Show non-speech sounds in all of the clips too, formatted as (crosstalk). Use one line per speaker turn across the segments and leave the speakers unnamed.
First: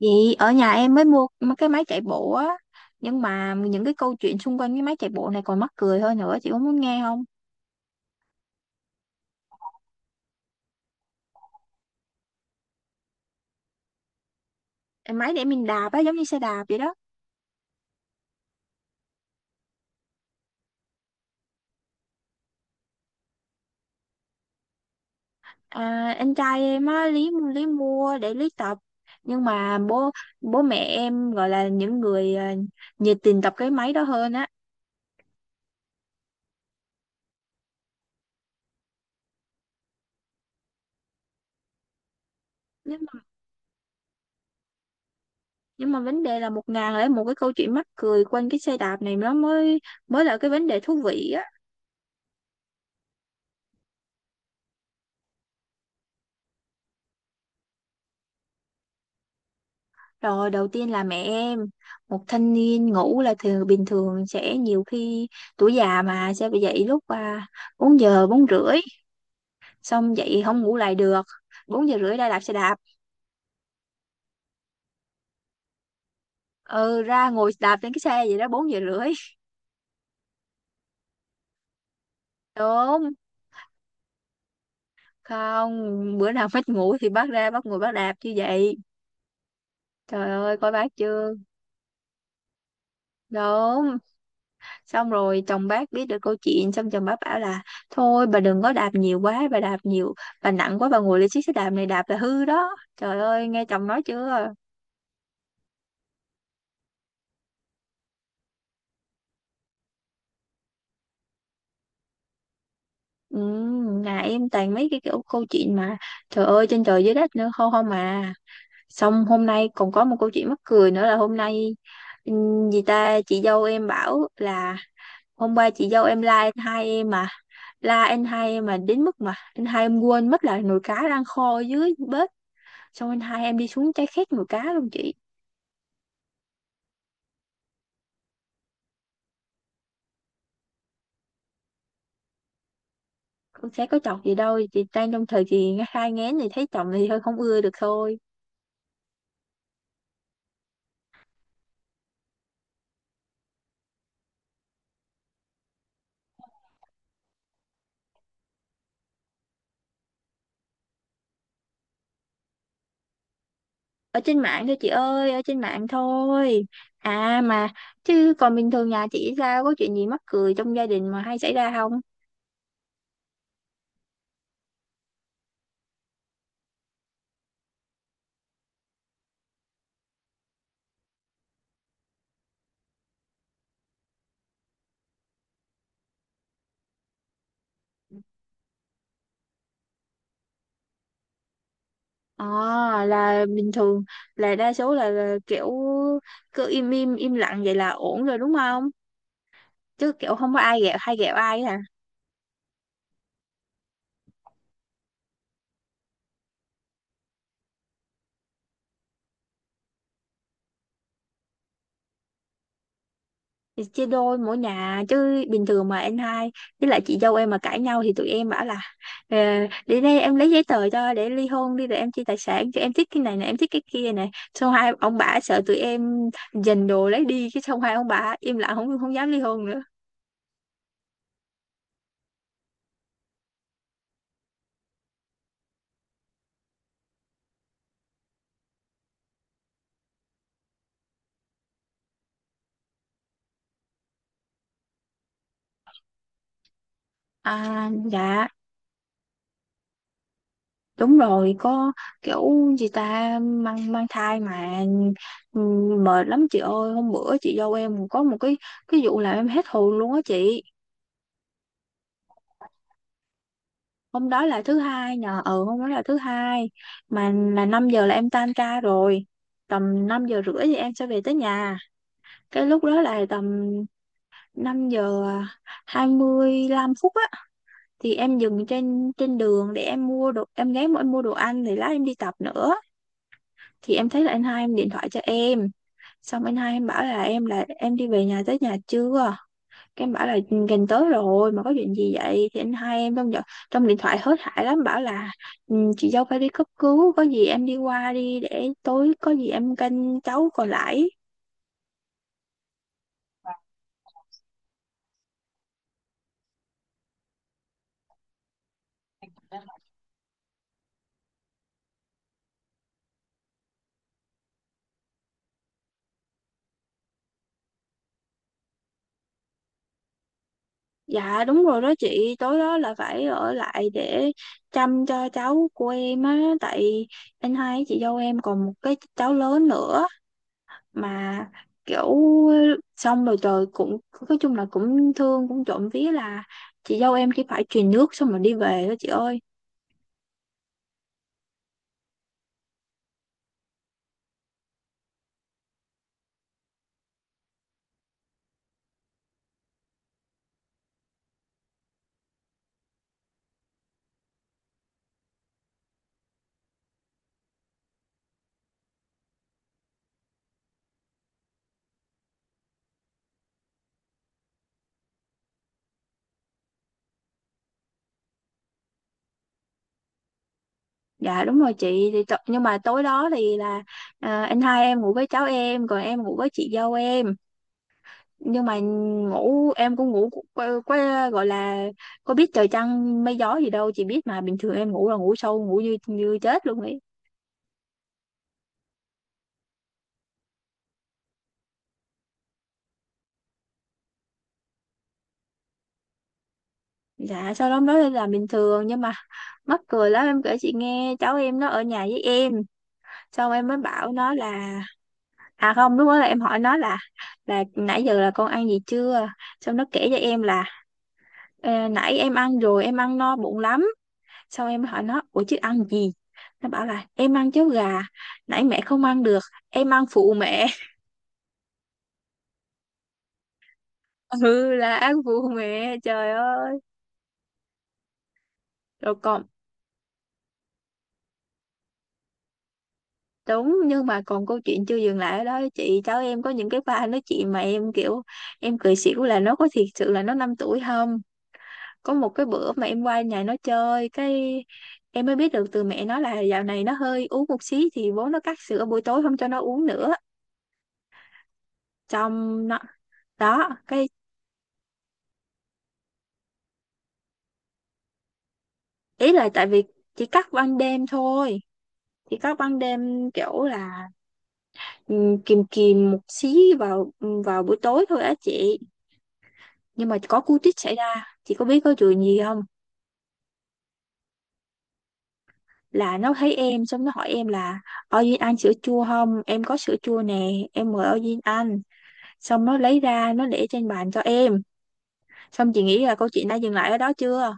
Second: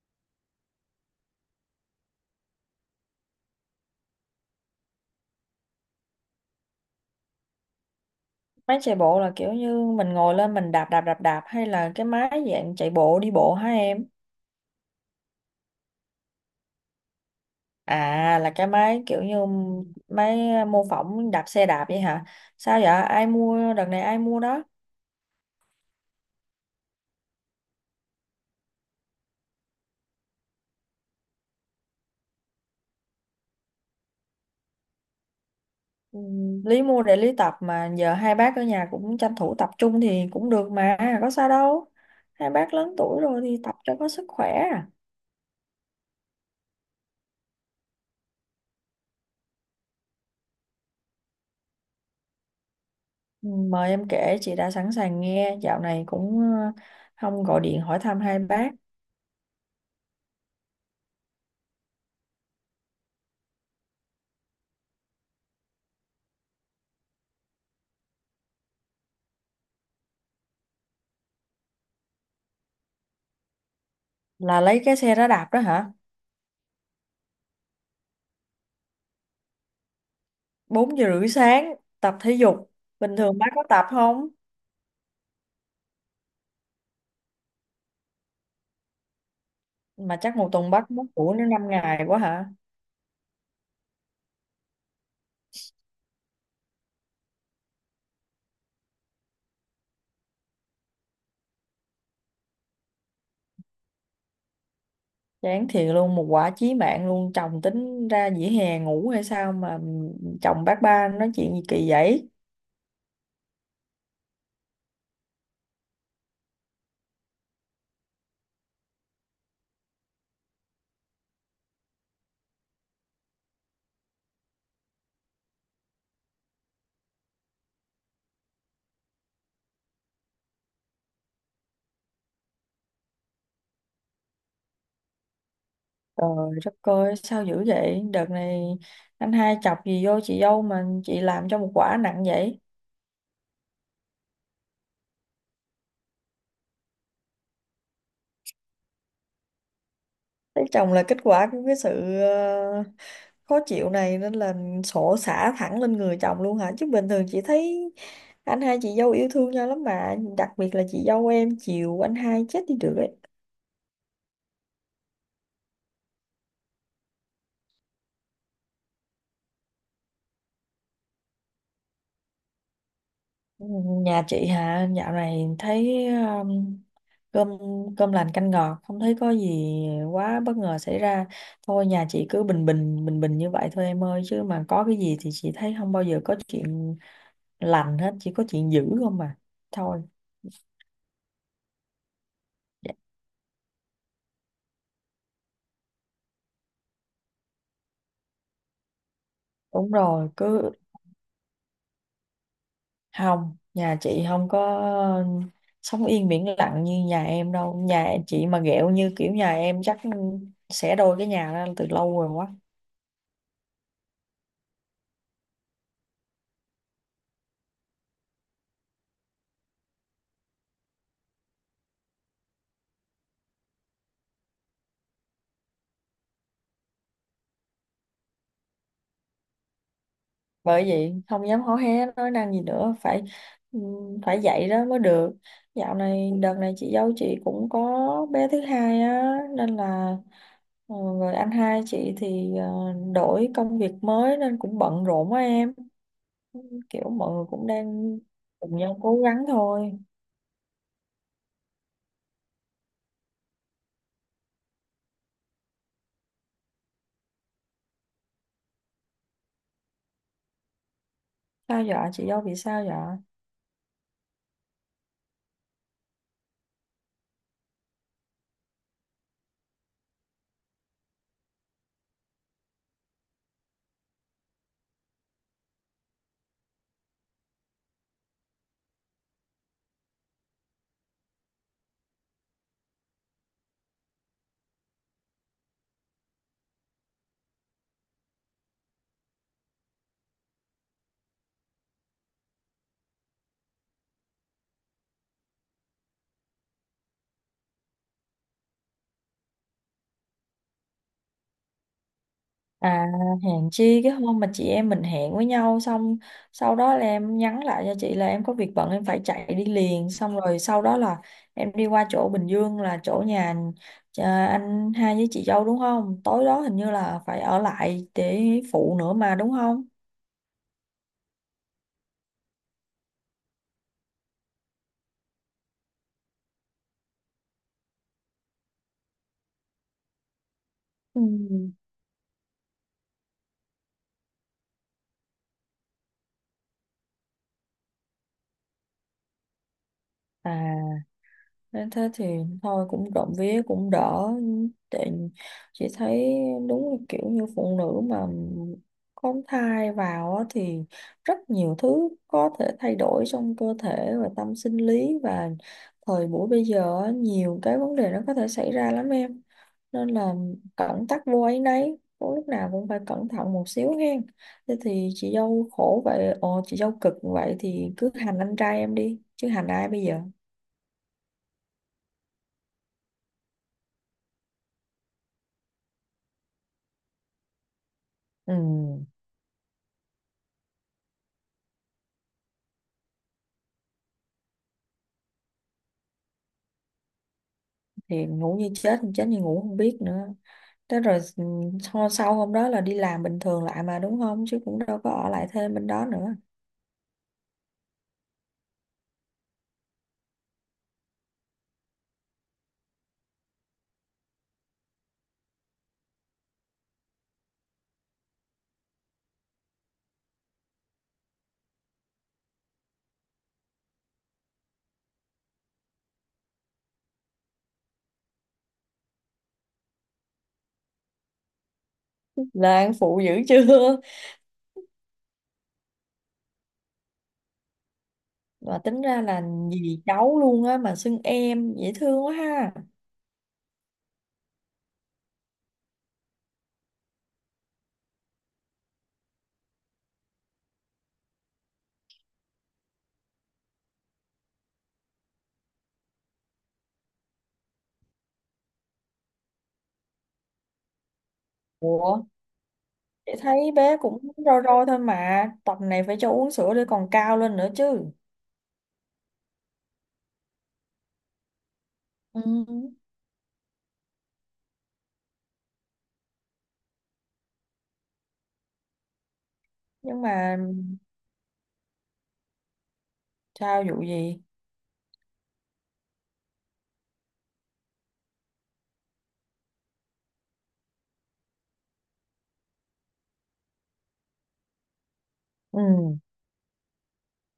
Vậy ở nhà em mới mua mấy cái máy chạy bộ á. Nhưng mà những cái câu chuyện xung quanh cái máy chạy bộ này còn mắc cười hơn nữa, chị có muốn nghe không?
Máy chạy bộ là kiểu như mình ngồi lên mình đạp đạp đạp đạp hay là cái máy dạng chạy bộ đi bộ hả em?
Em máy để mình đạp á, giống như xe đạp vậy đó.
À là cái máy kiểu như máy à, mô phỏng đạp xe đạp vậy hả? Sao vậy? Ai mua đợt này ai mua đó?
Anh trai em á, lý lý mua để lý tập. Nhưng mà bố bố mẹ em gọi là những người nhiệt tình tập cái máy đó hơn á.
Ừ, Lý mua để Lý tập mà giờ hai bác ở nhà cũng tranh thủ tập trung thì cũng được mà, có sao đâu. Hai bác lớn
nhưng mà,
tuổi rồi thì tập cho có sức khỏe. À.
nhưng mà vấn đề là một ngàn lẻ một cái câu chuyện mắc cười quanh cái xe đạp này nó mới mới là cái vấn đề thú vị á.
Ừ, mời em kể chị đã sẵn sàng nghe, dạo này cũng không gọi điện hỏi thăm hai bác.
Rồi đầu tiên là mẹ em, một thanh niên ngủ là thường bình thường sẽ nhiều khi tuổi già mà sẽ bị dậy lúc 4 giờ 4:30. Xong dậy không ngủ lại được, 4:30 ra đạp xe đạp.
Là lấy cái xe đó đạp đó hả?
Ừ, ra ngồi đạp trên cái xe vậy đó, 4:30.
4:30 sáng tập thể dục.
Đúng.
Bình thường bác có tập không?
Không, bữa nào (laughs) mất ngủ thì bác ra bác ngồi bác đạp như vậy.
Mà
Trời
chắc một
ơi,
tuần
coi
bác
bác
mất
chưa.
ngủ đến 5 ngày quá hả?
Đúng. Xong rồi chồng bác biết được câu chuyện, xong chồng bác bảo là thôi bà đừng có đạp nhiều quá, bà đạp nhiều, bà nặng quá, bà ngồi lên chiếc xe đạp này đạp là hư đó. Trời ơi nghe chồng nói chưa.
Chán thiệt luôn, một quả chí mạng luôn, chồng tính ra dĩa hè ngủ hay sao mà, chồng bác ba nói chuyện gì kỳ vậy.
Ừ, nhà em toàn mấy cái kiểu câu chuyện mà trời ơi trên trời dưới đất nữa, không không mà. Xong hôm nay còn có một câu chuyện mắc cười nữa là hôm nay, ừ, gì ta, chị dâu em bảo là hôm qua chị dâu em la anh hai em mà, đến mức mà anh hai em quên mất là nồi cá đang kho dưới bếp. Xong anh hai em đi xuống, trái khét mùa cá luôn chị.
Trời đất ơi sao dữ vậy đợt này, anh hai chọc gì vô chị dâu mà chị làm cho một quả nặng vậy.
Con sẽ có chọc gì đâu, chị đang trong thời kỳ hai ngén thì thấy chồng thì hơi không ưa được thôi.
Lấy chồng là kết quả của cái sự khó chịu này nên là sổ xả thẳng lên người chồng luôn hả, chứ bình thường chị thấy anh hai chị dâu yêu thương nhau lắm mà, đặc biệt là chị dâu em chiều anh hai chết đi được đấy.
Ở trên mạng thôi chị ơi, ở trên mạng thôi. À mà, chứ còn bình thường nhà chị sao, có chuyện gì mắc cười trong gia đình mà hay xảy ra không?
Nhà chị hả, dạo này thấy cơm cơm lành canh ngọt, không thấy có gì quá bất ngờ xảy ra. Thôi nhà chị cứ bình bình bình bình như vậy thôi em ơi, chứ mà có cái gì thì chị thấy không bao giờ có chuyện lành hết, chỉ có chuyện dữ không mà. Thôi dạ.
à là bình thường, là đa số là kiểu cứ im im im lặng vậy là ổn rồi, đúng không?
Đúng
Chứ
rồi,
kiểu không có
cứ
ai ghẹo hay ghẹo ai hả?
không, nhà chị không có sống yên biển lặng như nhà em đâu. Nhà chị mà ghẹo như kiểu nhà em chắc xẻ đôi cái nhà ra từ lâu rồi quá.
Thì chia đôi mỗi nhà chứ, bình thường mà anh hai với lại chị dâu em mà cãi nhau thì tụi em bảo là, "Ờ, để đây em lấy giấy tờ cho để ly hôn đi, rồi em chia tài sản cho, em thích cái này này, em thích cái kia này." Xong hai ông bà sợ tụi em giành đồ lấy đi cái, xong hai ông bà im lặng, không không dám ly hôn nữa.
Bởi vậy không dám hó hé nói năng gì nữa, phải phải dạy đó mới được. Dạo này đợt này chị dâu chị cũng có bé thứ hai á nên là rồi anh hai chị thì đổi công việc mới nên cũng bận rộn quá em. Kiểu mọi người cũng đang
Dạ,
cùng nhau cố gắng thôi.
đúng rồi, có kiểu, gì ta, mang mang thai mà mệt lắm chị ơi. Hôm bữa chị dâu em có một cái vụ làm em hết hồn luôn á chị.
Sao vậy chị dâu bị sao vậy?
Hôm đó là thứ hai, mà là 5 giờ là em tan ca rồi, tầm 5:30 thì em sẽ về tới nhà. Cái lúc đó là tầm 5 giờ 25 phút á, thì em dừng trên trên đường để em mua đồ, em ghé em mua đồ ăn thì lát em đi tập nữa. Thì em thấy là anh hai em điện thoại cho em, xong anh hai em bảo là em đi về nhà tới nhà chưa. Cái em bảo là, "Ừ, gần tới rồi mà có chuyện gì vậy?" Thì anh hai em trong điện thoại hớt hải lắm bảo là, "Ừ, chị dâu phải đi cấp cứu, có gì em đi qua đi, để tối có gì em canh cháu còn lại."
À, hẹn chi cái hôm mà chị em mình hẹn với nhau xong sau đó là em nhắn lại cho chị là em có việc bận em phải chạy đi liền, xong rồi sau đó là em đi qua chỗ Bình Dương là chỗ nhà anh hai với chị dâu đúng không? Tối đó hình như là phải ở lại để phụ nữa mà đúng không?
Dạ, đúng rồi đó chị, tối đó là phải ở lại để chăm cho cháu của em á, tại anh hai với chị dâu em còn một cái cháu lớn nữa
Ừ.
mà kiểu. Xong rồi trời cũng nói chung là cũng thương, cũng trộm vía là chị dâu em chỉ phải truyền nước xong rồi đi về đó chị ơi.
À, nên thế thì thôi cũng rộng vía cũng đỡ. Tại chị thấy đúng là kiểu như phụ nữ mà có thai vào á thì rất nhiều thứ có thể thay đổi trong cơ thể và tâm sinh lý, và thời buổi bây giờ á, nhiều cái vấn đề nó có thể xảy ra lắm em, nên là cẩn tắc vô áy náy. Có lúc nào cũng phải cẩn thận một xíu hen. Thế thì chị dâu khổ vậy, ồ chị dâu cực vậy thì cứ hành anh trai em đi chứ hành ai bây giờ.
Dạ, đúng rồi chị, nhưng mà tối đó thì là anh hai em ngủ với cháu em, còn em ngủ với chị dâu em.
Ừ
Nhưng mà ngủ em cũng ngủ, gọi là có biết trời trăng mây gió gì đâu. Chị biết mà, bình thường em ngủ là ngủ sâu, ngủ như như chết luôn ấy.
thì ngủ như chết, chết như ngủ không biết nữa. Thế rồi ừ, sau sau hôm đó là đi làm bình thường lại mà đúng không, chứ cũng đâu có ở lại thêm bên đó nữa.
Dạ sau đó nói là bình thường nhưng mà mắc cười lắm, em kể chị nghe, cháu em nó ở nhà với em, xong em mới bảo nó là, à không, lúc đó là em hỏi nó là nãy giờ là con ăn gì chưa. Xong nó kể cho em là, "Ờ, nãy em ăn rồi, em ăn no bụng lắm." Sau em hỏi nó, "Ủa chứ ăn gì?" Nó bảo là, "Em ăn cháo gà, nãy mẹ không ăn được em ăn phụ mẹ." (laughs)
Lan phụ dữ chưa,
Ừ, là ăn phụ mẹ trời ơi.
mà tính
Rồi
ra là
còn,
dì cháu luôn á mà xưng em dễ thương quá ha.
đúng nhưng mà còn câu chuyện chưa dừng lại ở đó chị, cháu em có những cái pha nói chuyện mà em kiểu em cười xỉu, là nó có thiệt sự là nó 5 tuổi không? Có một cái bữa mà em qua nhà nó chơi, cái em mới biết được từ mẹ nó là dạo này nó hơi uống một xí thì bố nó cắt sữa buổi tối, không cho nó uống nữa.
Ủa,
Trong nó
chị thấy
đó
bé
cái,
cũng rôi rôi thôi mà tập này phải cho uống sữa để còn cao lên nữa chứ.
ý là tại vì chỉ cắt ban đêm thôi, chỉ
Ừ.
cắt ban đêm kiểu là ừ, kìm kìm một xí vào, vào buổi tối thôi á chị. Nhưng mà
Nhưng
có
mà
cú tích xảy ra, chị có biết có chuyện gì không?
sao, vụ gì?
Là nó thấy em xong nó hỏi em là, "Ôi Duyên ăn sữa chua không? Em có sữa chua nè, em mời Ôi Duyên ăn." Xong nó lấy ra, nó để trên bàn cho em. Xong
Ừ.
chị nghĩ là câu chuyện đã dừng lại ở đó chưa?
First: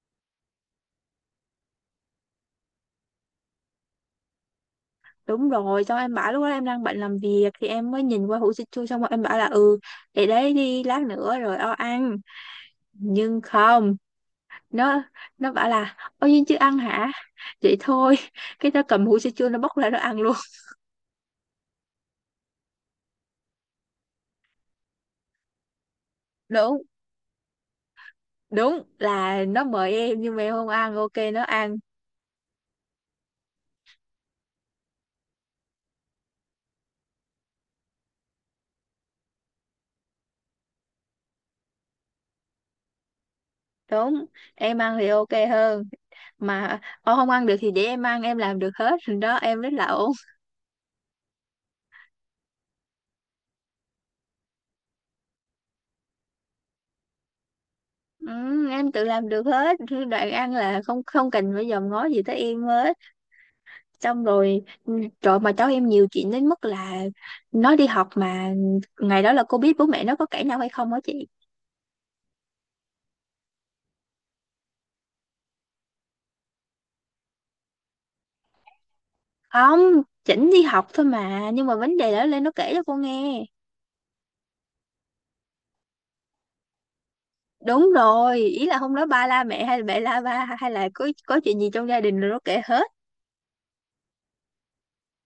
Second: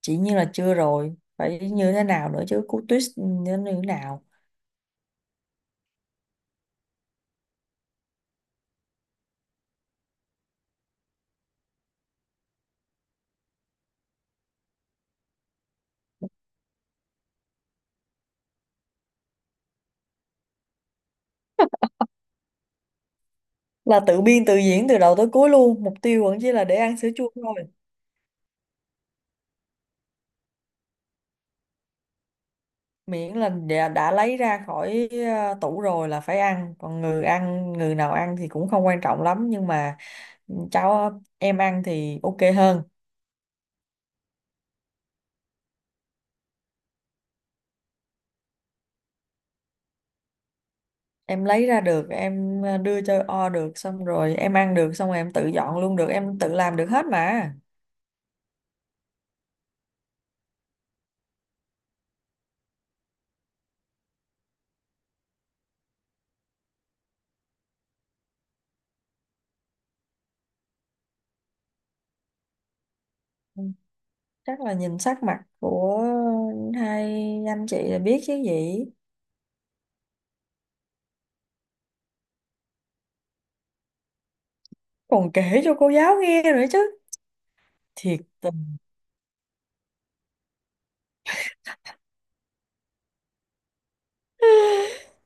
Chỉ như là chưa, rồi phải như thế nào nữa chứ, cú twist như thế nào?
Đúng rồi, xong em bảo, lúc đó em đang bận làm việc thì em mới nhìn qua hũ sữa chua, xong rồi em bảo là, "Ừ, để đấy đi, lát nữa rồi o ăn." Nhưng không, nó nó bảo là, "Ôi nhưng chưa ăn hả? Vậy thôi." (laughs) Cái nó cầm hũ sữa chua, nó bóc ra nó ăn luôn.
Là tự biên tự diễn từ đầu tới cuối luôn, mục tiêu vẫn
(laughs)
chỉ là để
Đúng,
ăn sữa chua thôi.
đúng là nó mời em nhưng mà em không ăn ok nó ăn.
Miễn là đã lấy ra khỏi tủ rồi là phải ăn, còn người ăn, người nào ăn thì cũng không quan trọng lắm, nhưng mà ừ, cháu em ăn thì ok hơn.
Đúng, em ăn thì ok hơn, mà ô không ăn được thì để em ăn, em làm được hết rồi đó, em rất là ổn.
Em lấy ra được, em đưa cho o được, xong rồi em ăn được, xong rồi em tự dọn luôn được, em tự làm được hết mà.
Ừ, em tự làm được hết, đoạn ăn là không không cần phải dòm ngó gì tới em hết. Xong rồi ừ, trời mà cháu em nhiều chuyện đến mức là nó đi học mà ngày đó là cô biết bố mẹ nó có cãi nhau hay không hả chị?
Ừ, chắc là nhìn sắc mặt của hai anh chị là biết chứ gì.
Không, chỉnh đi học thôi mà nhưng mà vấn đề đó lên nó kể cho cô nghe.
Còn kể cho cô giáo nghe nữa chứ.
Đúng
Thiệt.
rồi, ý là hôm đó ba la mẹ hay là mẹ la ba hay là có chuyện gì trong gia đình rồi nó kể hết.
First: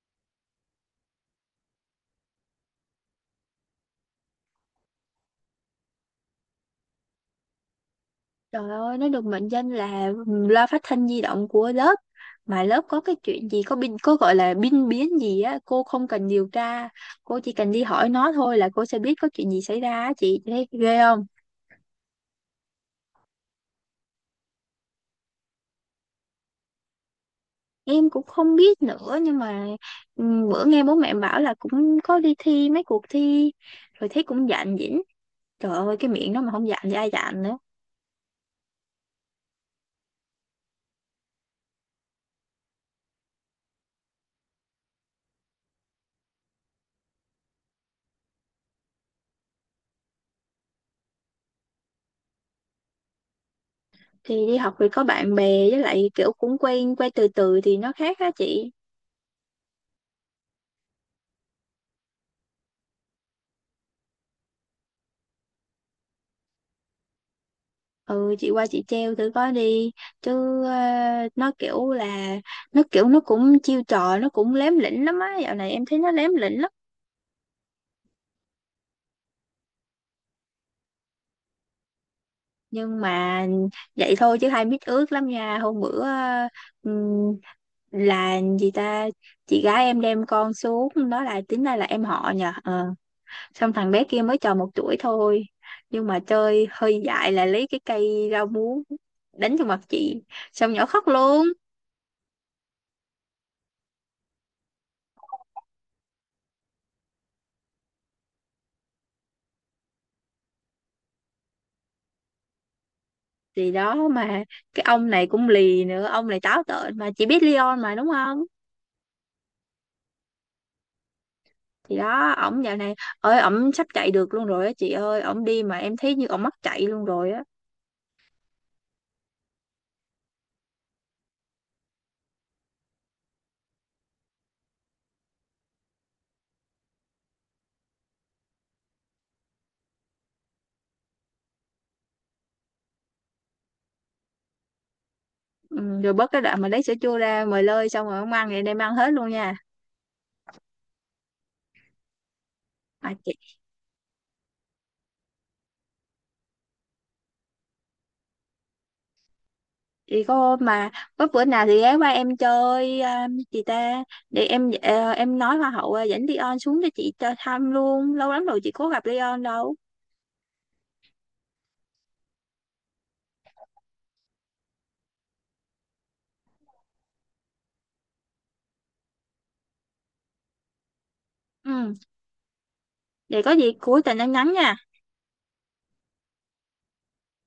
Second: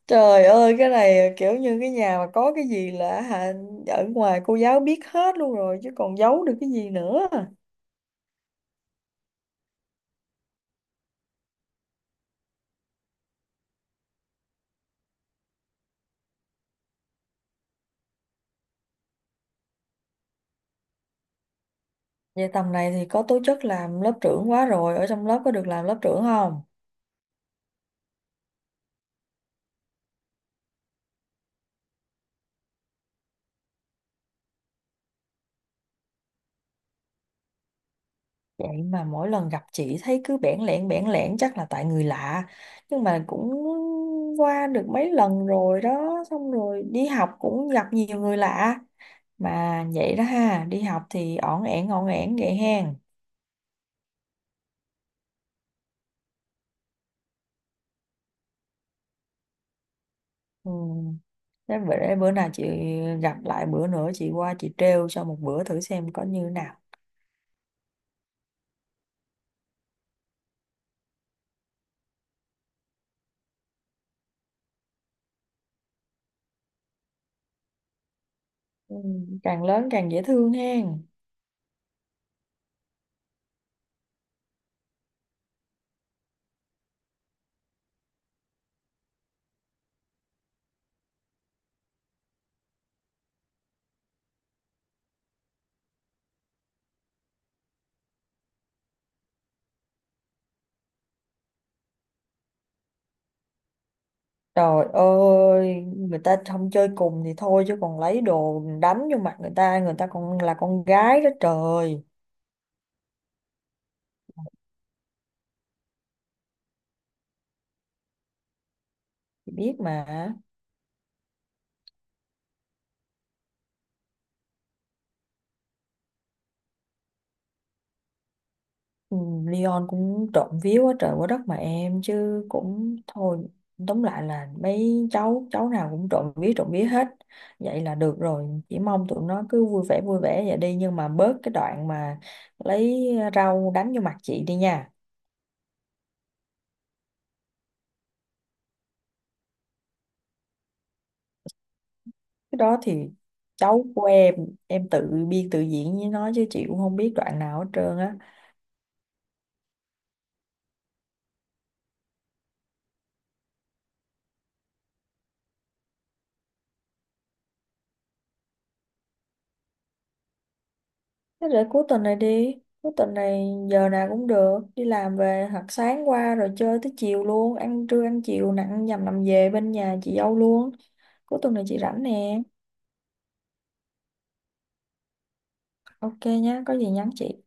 Trời ơi cái này kiểu như cái nhà mà có cái gì là hả, ở ngoài cô giáo biết hết luôn rồi chứ còn giấu được cái gì nữa.
Trời ơi, nó được mệnh danh là loa phát thanh di động của lớp. Mà lớp có cái chuyện gì, có gọi là binh biến gì á, cô không cần điều tra. Cô chỉ cần đi hỏi nó thôi là cô sẽ biết có chuyện gì xảy ra á chị. Chị thấy ghê không?
Vậy tầm này thì có tố chất làm lớp trưởng quá rồi, ở trong lớp có được làm lớp trưởng không?
Em cũng không biết nữa, nhưng mà ừ, bữa nghe bố mẹ bảo là cũng có đi thi mấy cuộc thi, rồi thấy cũng dạn dĩnh. Trời ơi, cái miệng nó mà không dạn thì ai dạn nữa.
Vậy mà mỗi lần gặp chị thấy cứ bẽn lẽn bẽn lẽn, chắc là tại người lạ. Nhưng mà cũng qua được mấy lần rồi đó, xong rồi đi học cũng gặp nhiều người lạ. Mà vậy đó ha, đi học thì ổn ẻn vậy hen.
Thì đi học thì có bạn bè với lại kiểu cũng quen, quen từ từ thì nó khác á chị.
Ừ. Thế bữa nào chị gặp lại bữa nữa chị qua chị trêu cho một bữa thử xem có như nào.
Ừ chị qua chị treo thử coi đi, chứ nó kiểu là nó cũng chiêu trò, nó cũng lém lỉnh lắm á, dạo này em thấy nó lém lỉnh lắm.
Ừ. Càng lớn càng dễ thương hen.
Nhưng mà vậy thôi chứ hai mít ướt lắm nha. Hôm bữa ừm, là gì ta, chị gái em đem con xuống đó là tính ra là em họ nhờ ờ. Xong thằng bé kia mới tròn 1 tuổi thôi, nhưng mà chơi hơi dại là lấy cái cây rau muống đánh vào mặt chị, xong nhỏ khóc luôn.
Trời ơi, người ta không chơi cùng thì thôi chứ còn lấy đồ đánh vô mặt người ta còn là con gái đó trời.
Thì đó mà, cái ông này cũng lì nữa, ông này táo tợn mà, chị biết Leon mà đúng không?
Chị biết mà.
Thì đó, ổng dạo này ơi ổng sắp chạy được luôn rồi á chị ơi, ổng đi mà em thấy như ổng mắc chạy luôn rồi á.
Ừ, Leon cũng trộm vía quá trời quá đất mà em, chứ cũng thôi, tóm lại là mấy cháu cháu nào cũng trộm vía hết, vậy là được rồi, chỉ mong tụi nó cứ vui vẻ vậy đi, nhưng mà bớt cái đoạn mà lấy rau đánh vô mặt chị đi nha.
Ừ, rồi bớt cái đoạn mà lấy sữa chua ra mời lơi, xong rồi ổng ăn thì đem ăn hết luôn nha.
Cái đó thì
Mà chị
cháu của em tự biên tự diễn với nó chứ chị cũng không biết đoạn nào hết trơn á.
thì có mà, có bữa nào thì ghé qua em chơi chị ta. Để em em nói hoa hậu dẫn Leon xuống cho chị cho thăm luôn, lâu lắm rồi chị có gặp Leon đâu.
Thế để cuối tuần này đi. Cuối tuần này giờ nào cũng được. Đi làm về hoặc sáng qua rồi chơi tới chiều luôn. Ăn trưa ăn chiều nặng nhằm nằm về bên nhà chị dâu luôn. Cuối tuần này chị
Ừ,
rảnh nè.
để có gì cuối tuần em nhắn nha.
Ok nhá, có gì nhắn chị.